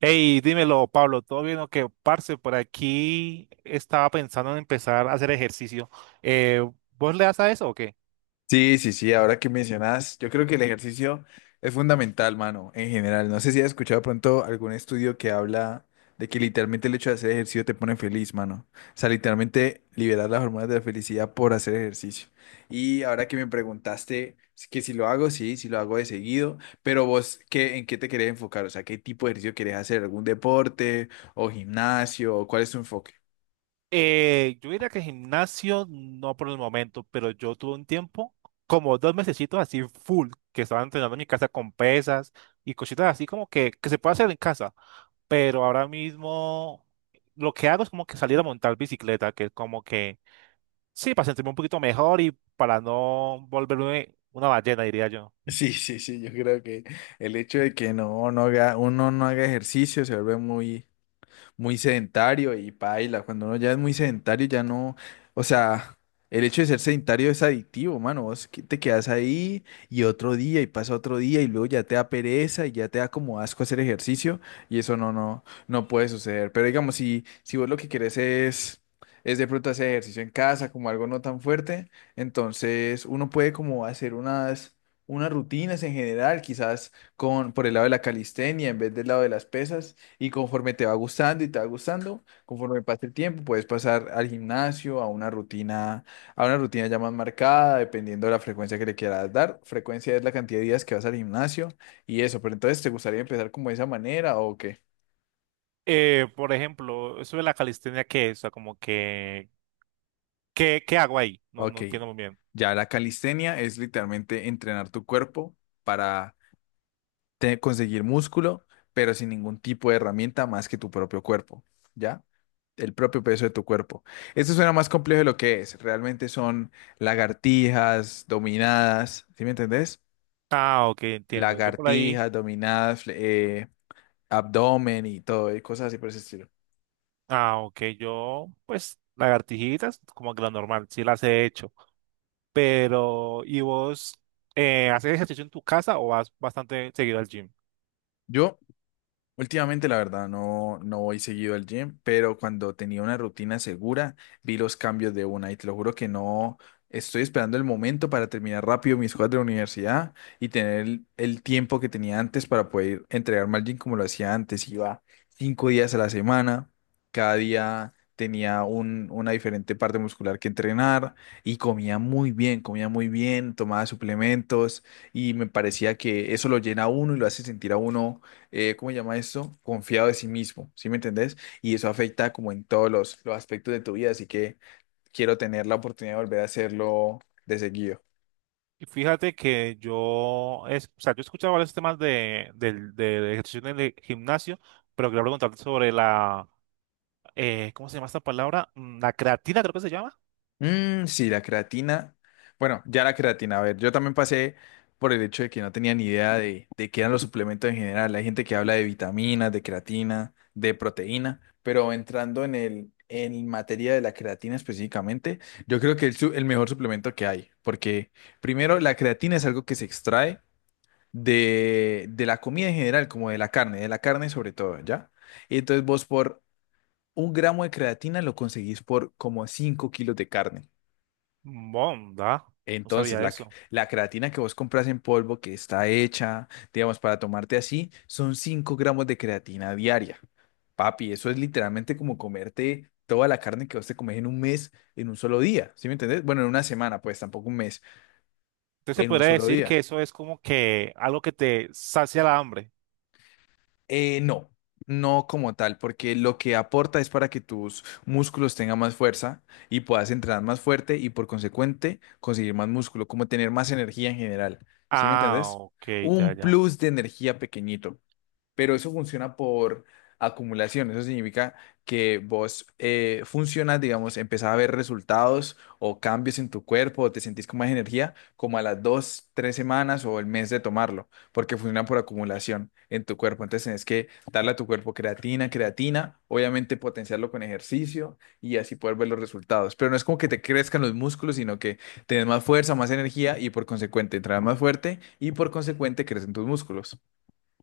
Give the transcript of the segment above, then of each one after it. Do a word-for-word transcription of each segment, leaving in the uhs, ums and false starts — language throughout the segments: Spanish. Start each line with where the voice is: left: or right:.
right: Hey, dímelo, Pablo, ¿todo bien o qué? Parce, por aquí estaba pensando en empezar a hacer ejercicio. Eh, ¿vos le das a eso o qué?
left: Sí, sí, sí, ahora que mencionas, yo creo que el ejercicio es fundamental, mano, en general. No sé si has escuchado pronto algún estudio que habla de que literalmente el hecho de hacer ejercicio te pone feliz, mano. O sea, literalmente liberar las hormonas de la felicidad por hacer ejercicio. Y ahora que me preguntaste si- que si lo hago, sí, si lo hago de seguido, pero vos, ¿qué, en qué te querés enfocar? O sea, ¿qué tipo de ejercicio querés hacer? ¿Algún deporte o gimnasio? ¿Cuál es tu enfoque?
right: Eh, yo diría que gimnasio no por el momento, pero yo tuve un tiempo, como dos mesecitos así full, que estaba entrenando en mi casa con pesas y cositas así como que, que se puede hacer en casa, pero ahora mismo lo que hago es como que salir a montar bicicleta, que es como que, sí, para sentirme un poquito mejor y para no volverme una ballena, diría yo.
left: Sí, sí, sí, yo creo que el hecho de que no, no haga, uno no haga ejercicio se vuelve muy, muy sedentario y paila. Cuando uno ya es muy sedentario, ya no, o sea, el hecho de ser sedentario es adictivo, mano. Vos que- te quedas ahí y otro día y pasa otro día y luego ya te da pereza y ya te da como asco hacer ejercicio y eso no, no, no puede suceder. Pero digamos, si, si vos lo que querés es, es de pronto hacer ejercicio en casa, como algo no tan fuerte, entonces uno puede como hacer unas, unas rutinas en general, quizás con, por el lado de la calistenia en vez del lado de las pesas y conforme te va gustando y te va gustando, conforme pase el tiempo, puedes pasar al gimnasio, a una rutina, a una rutina ya más marcada, dependiendo de la frecuencia que le quieras dar. Frecuencia es la cantidad de días que vas al gimnasio y eso, pero entonces, ¿te gustaría empezar como de esa manera o qué?
right: Eh, por ejemplo, eso de la calistenia, ¿qué es? O sea, como que, ¿qué, ¿qué hago ahí? No, no
left: Ok.
right: entiendo muy bien.
left: Ya la calistenia es literalmente entrenar tu cuerpo para te- conseguir músculo, pero sin ningún tipo de herramienta más que tu propio cuerpo, ¿ya? El propio peso de tu cuerpo. Esto suena más complejo de lo que es. Realmente son lagartijas, dominadas, ¿sí me entendés?
right: Ah, ok, entiendo. Yo por ahí,
left: Lagartijas, dominadas, fle- eh, abdomen y todo, y cosas así por ese estilo.
right: ah, ok, yo, pues, lagartijitas, como que lo normal, sí las he hecho. Pero, ¿y vos eh, haces ejercicio en tu casa o vas bastante seguido al gym?
left: Yo Últimamente, la verdad, no, no voy seguido al gym, pero cuando tenía una rutina segura, vi los cambios de una y te lo juro que no estoy esperando el momento para terminar rápido mis cosas de la universidad y tener el, el tiempo que tenía antes para poder entregarme al gym como lo hacía antes. Iba cinco días a la semana, cada día tenía un, una diferente parte muscular que entrenar y comía muy bien, comía muy bien, tomaba suplementos y me parecía que eso lo llena a uno y lo hace sentir a uno eh, ¿cómo se llama esto? Confiado de sí mismo, ¿sí me entendés? Y eso afecta como en todos los, los aspectos de tu vida, así que quiero tener la oportunidad de volver a hacerlo de seguido.
right: Y fíjate que yo, es, o sea, yo he escuchado varios temas de, del del ejercicio en el gimnasio, pero quería preguntarte sobre la, eh, ¿cómo se llama esta palabra? Mm, La creatina, creo que se llama.
left: Mm, sí, la creatina. Bueno, ya la creatina, a ver, yo también pasé por el hecho de que no tenía ni idea de, de qué eran los suplementos en general. Hay gente que habla de vitaminas, de creatina, de proteína, pero entrando en el... En materia de la creatina específicamente, yo creo que es el, su- el mejor suplemento que hay, porque primero la creatina es algo que se extrae de, de la comida en general, como de la carne, de la carne sobre todo, ¿ya? Y entonces vos por un gramo de creatina lo conseguís por como cinco kilos de carne.
right: Bonda, no
left: Entonces,
right: sabía
left: la, c-
right: eso.
left: la creatina que vos compras en polvo, que está hecha, digamos, para tomarte así, son cinco gramos de creatina diaria. Papi, eso es literalmente como comerte toda la carne que vos te comes en un mes, en un solo día, ¿sí me entendés? Bueno, en una semana, pues tampoco un mes,
right: Entonces se
left: en un
right: podría
left: solo
right: decir que
left: día.
right: eso es como que algo que te sacia la hambre.
left: Eh, no, no como tal, porque lo que aporta es para que tus músculos tengan más fuerza y puedas entrenar más fuerte y por consecuente conseguir más músculo, como tener más energía en general. ¿Sí me
right: Ah,
left: entendés?
right: ok, ya,
left: Un
right: ya.
left: plus de energía pequeñito, pero eso funciona por acumulación. Eso significa que vos eh, funcionas, digamos, empezás a ver resultados o cambios en tu cuerpo o te sentís con más energía como a las dos, tres semanas o el mes de tomarlo, porque funciona por acumulación en tu cuerpo. Entonces tenés que darle a tu cuerpo creatina, creatina, obviamente potenciarlo con ejercicio y así poder ver los resultados. Pero no es como que te crezcan los músculos, sino que tenés más fuerza, más energía y por consecuente entras más fuerte y por consecuente crecen tus músculos.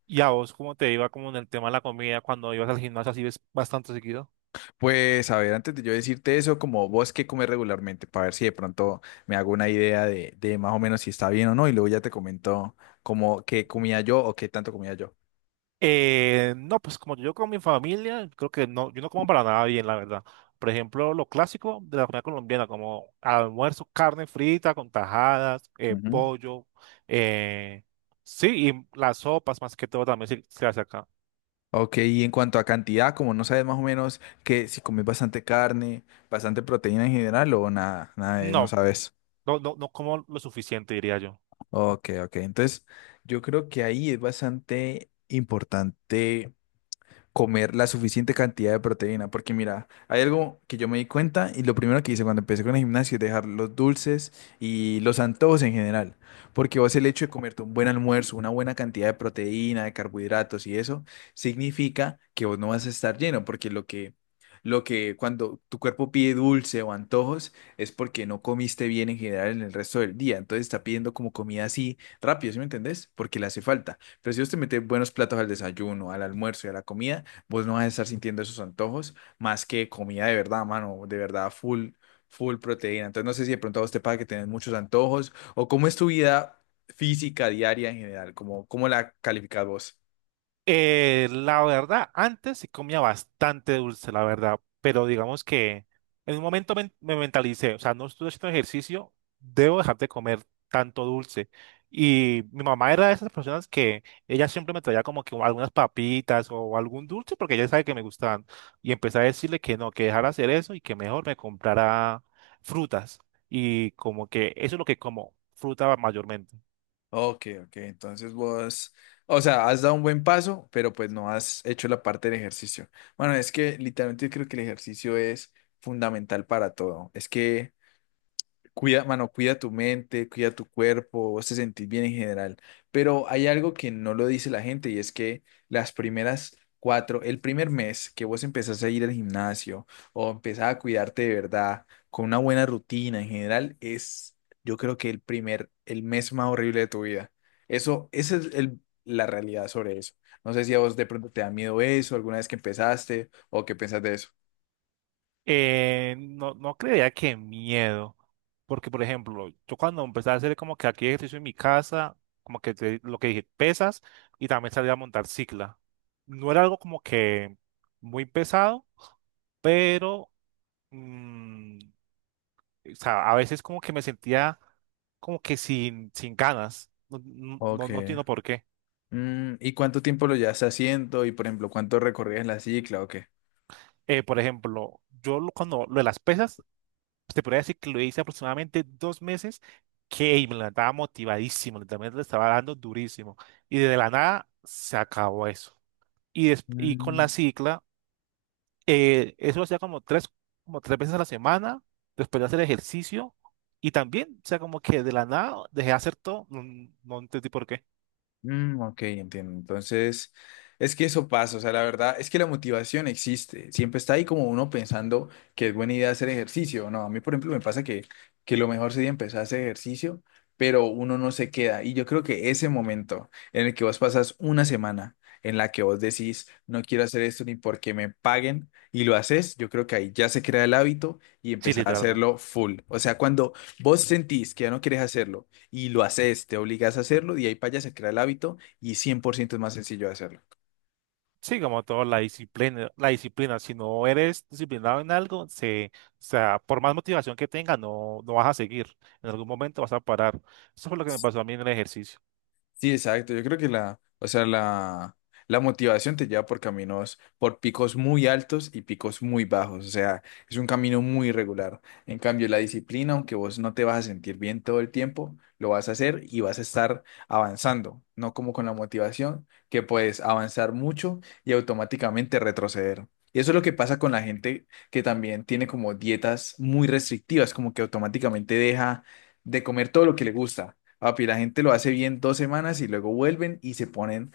right: ¿Y a vos cómo te iba como en el tema de la comida cuando ibas al gimnasio así ves bastante seguido?
left: Pues a ver, antes de yo decirte eso, como vos qué comes regularmente, para ver si de pronto me hago una idea de, de más o menos si está bien o no, y luego ya te comento como qué comía yo o qué tanto comía yo.
right: Eh, no, pues como yo con mi familia, creo que no, yo no como para nada bien, la verdad. Por ejemplo, lo clásico de la comida colombiana, como almuerzo, carne frita con tajadas, eh,
left: Ujú.
right: pollo, eh, sí, y las sopas más que todo también se, se hace acá.
left: Ok, y en cuanto a cantidad, como no sabes más o menos que si comes bastante carne, bastante proteína en general o nada, nada, de- no
right: No,
left: sabes.
right: no, no, no como lo suficiente, diría yo.
left: Ok, ok, entonces yo creo que ahí es bastante importante comer la suficiente cantidad de proteína. Porque mira, hay algo que yo me di cuenta y lo primero que hice cuando empecé con el gimnasio es dejar los dulces y los antojos en general. Porque vos el hecho de comerte un buen almuerzo, una buena cantidad de proteína, de carbohidratos y eso, significa que vos no vas a estar lleno. Porque lo que, lo que cuando tu cuerpo pide dulce o antojos es porque no comiste bien en general en el resto del día. Entonces está pidiendo como comida así rápido, ¿sí me entendés? Porque le hace falta. Pero si vos te metes buenos platos al desayuno, al almuerzo y a la comida, vos no vas a estar sintiendo esos antojos más que comida de verdad, mano, de verdad, full, full proteína. Entonces, no sé si de pronto a vos te pasa que tenés muchos antojos o cómo es tu vida física diaria en general, cómo, cómo la calificas vos.
right: Eh, la verdad, antes sí comía bastante dulce, la verdad, pero digamos que en un momento men- me mentalicé, o sea, no estoy haciendo ejercicio, debo dejar de comer tanto dulce. Y mi mamá era de esas personas que ella siempre me traía como que algunas papitas o algún dulce porque ella sabe que me gustaban. Y empecé a decirle que no, que dejara hacer eso y que mejor me comprara frutas. Y como que eso es lo que como, fruta mayormente.
left: Ok, ok, entonces vos, o sea, has dado un buen paso, pero pues no has hecho la parte del ejercicio. Bueno, es que literalmente yo creo que el ejercicio es fundamental para todo. Es que cuida, mano, cuida tu mente, cuida tu cuerpo, vos te sentís bien en general. Pero hay algo que no lo dice la gente y es que las primeras cuatro, el primer mes que vos empezás a ir al gimnasio o empezás a cuidarte de verdad con una buena rutina en general, es yo creo que el primer, el mes más horrible de tu vida. Eso, esa es el- la realidad sobre eso. No sé si a vos de pronto te da miedo eso, alguna vez que empezaste o qué pensás de eso.
right: Eh, no, no creía que miedo, porque por ejemplo, yo cuando empecé a hacer como que aquí ejercicio en mi casa, como que te- lo que dije, pesas, y también salí a montar cicla. No era algo como que muy pesado, pero mm, o sea, a veces como que me sentía como que sin, sin ganas. No, no, no
left: Ok.
right: no entiendo por qué.
left: Mm, ¿y cuánto tiempo lo llevas haciendo? Y por ejemplo, ¿cuánto recorrías la cicla o qué?
right: Eh, por ejemplo, yo lo- cuando lo de las pesas pues, te podría decir que lo hice aproximadamente dos meses, que me levantaba motivadísimo, literalmente le estaba dando durísimo. Y de la nada se acabó eso. Y, des- y con la
left: Mm.
right: cicla, eh, eso lo hacía como tres, como tres veces a la semana, después de hacer ejercicio. Y también, o sea, como que de la nada dejé de hacer todo, no, no entendí por qué.
left: Mm, ok, entiendo. Entonces, es que eso pasa, o sea, la verdad es que la motivación existe, siempre está ahí como uno pensando que es buena idea hacer ejercicio, ¿no? A mí, por ejemplo, me pasa que, que lo mejor sería empezar a hacer ejercicio, pero uno no se queda. Y yo creo que ese momento en el que vos pasas una semana en la que vos decís, no quiero hacer esto ni porque me paguen, y lo haces, yo creo que ahí ya se crea el hábito y
right: Sí,
left: empezás a
right: literalmente.
left: hacerlo full. O sea, cuando vos sentís que ya no quieres hacerlo, y lo haces, te obligas a hacerlo, de ahí para allá se crea el hábito y cien por ciento es más sencillo de hacerlo.
right: Sí, como todo, la disciplina, la disciplina, si no eres disciplinado en algo, se, o sea, por más motivación que tengas, no, no vas a seguir. En algún momento vas a parar. Eso fue lo que me pasó a mí en el ejercicio.
left: Sí, exacto. Yo creo que la, o sea, la, la motivación te lleva por caminos, por picos muy altos y picos muy bajos. O sea, es un camino muy irregular. En cambio, la disciplina, aunque vos no te vas a sentir bien todo el tiempo, lo vas a hacer y vas a estar avanzando. No como con la motivación, que puedes avanzar mucho y automáticamente retroceder. Y eso es lo que pasa con la gente que también tiene como dietas muy restrictivas, como que automáticamente deja de comer todo lo que le gusta. Papi, la gente lo hace bien dos semanas y luego vuelven y se ponen,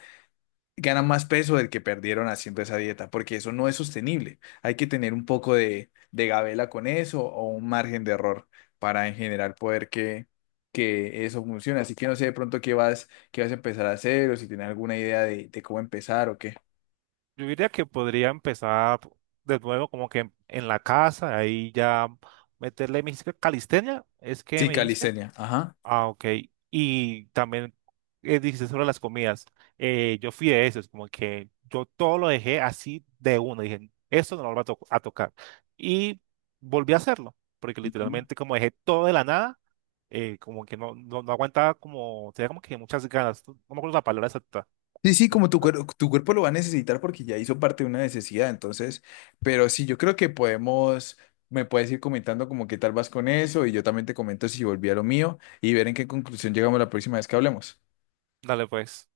left: ganan más peso del que perdieron haciendo esa dieta, porque eso no es sostenible. Hay que tener un poco de, de gabela con eso o un margen de error para en general poder que, que eso funcione. Así que no sé de pronto qué vas, qué vas a empezar a hacer o si tienes alguna idea de, de cómo empezar o qué.
right: Yo diría que podría empezar de nuevo como que en, en la casa, ahí ya meterle, me dijiste calistenia, ¿es que
left: Sí,
right: me dijiste?
left: calistenia. Ajá.
right: Ah, ok. Y también eh, dijiste sobre las comidas. Eh, yo fui de esos, como que yo todo lo dejé así de una. Dije, esto no lo voy a, to- a tocar. Y volví a hacerlo, porque literalmente como dejé todo de la nada, eh, como que no, no, no aguantaba como, tenía como que muchas ganas. No me acuerdo la palabra exacta.
left: Sí, sí,
right: Pues,
left: como tu, cuer- tu cuerpo lo va a necesitar porque ya hizo parte de una necesidad, entonces, pero sí, yo creo que podemos, me puedes ir comentando como qué tal vas con eso y yo también te comento si volví a lo mío y ver en qué conclusión llegamos la próxima vez que hablemos.
right: dale pues.